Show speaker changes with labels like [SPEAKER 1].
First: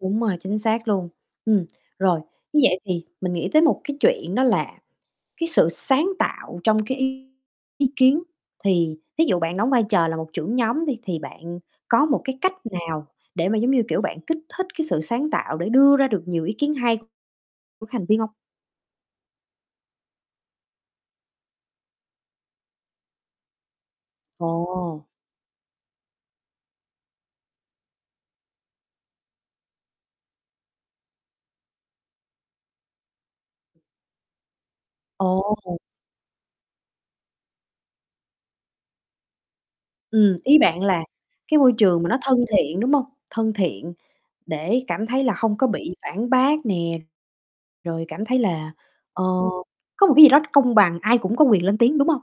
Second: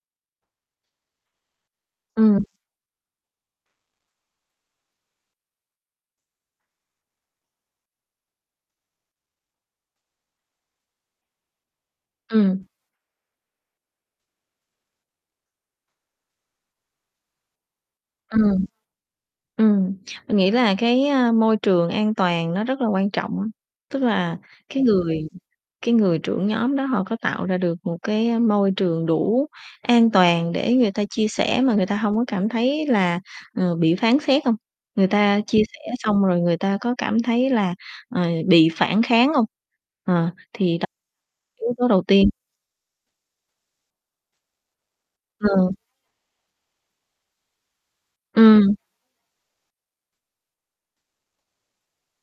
[SPEAKER 1] Đúng rồi, chính xác luôn. Ừm, rồi,
[SPEAKER 2] Ừm.
[SPEAKER 1] như vậy thì mình nghĩ tới một cái chuyện đó là cái sự sáng tạo trong cái ý kiến, thì thí dụ bạn đóng vai trò là một trưởng nhóm đi, thì bạn có một cái cách
[SPEAKER 2] Ừm.
[SPEAKER 1] nào để mà, giống như kiểu, bạn kích thích cái sự sáng tạo để đưa ra được nhiều ý kiến hay của thành viên hông?
[SPEAKER 2] Ừm. Ừm, mình nghĩ là cái, ơ, môi trường an toàn nó rất là quan trọng, tức là cái
[SPEAKER 1] Ồ.
[SPEAKER 2] người cái người trưởng nhóm đó họ có tạo ra được một cái, a, môi trường đủ an toàn để người ta chia sẻ mà người ta hông có cảm thấy là, ờ, bị phán xét hông? Người ta chia
[SPEAKER 1] Ồ.
[SPEAKER 2] sẻ xong rồi người ta có cảm thấy là, ờ, bị phản kháng hông? Ờ,
[SPEAKER 1] Ừm, ý
[SPEAKER 2] thì
[SPEAKER 1] bạn
[SPEAKER 2] đó
[SPEAKER 1] là cái môi
[SPEAKER 2] yếu tố
[SPEAKER 1] trường
[SPEAKER 2] đầu
[SPEAKER 1] mà nó
[SPEAKER 2] tiên
[SPEAKER 1] thân thiện, đúng hông? Thân thiện để cảm thấy là hông có
[SPEAKER 2] Ờ.
[SPEAKER 1] bị phản bác nè, rồi cảm thấy là,
[SPEAKER 2] Ừm.
[SPEAKER 1] ờ, có một cái gì đó công bằng ai cũng có quyền lên tiếng, đúng hông?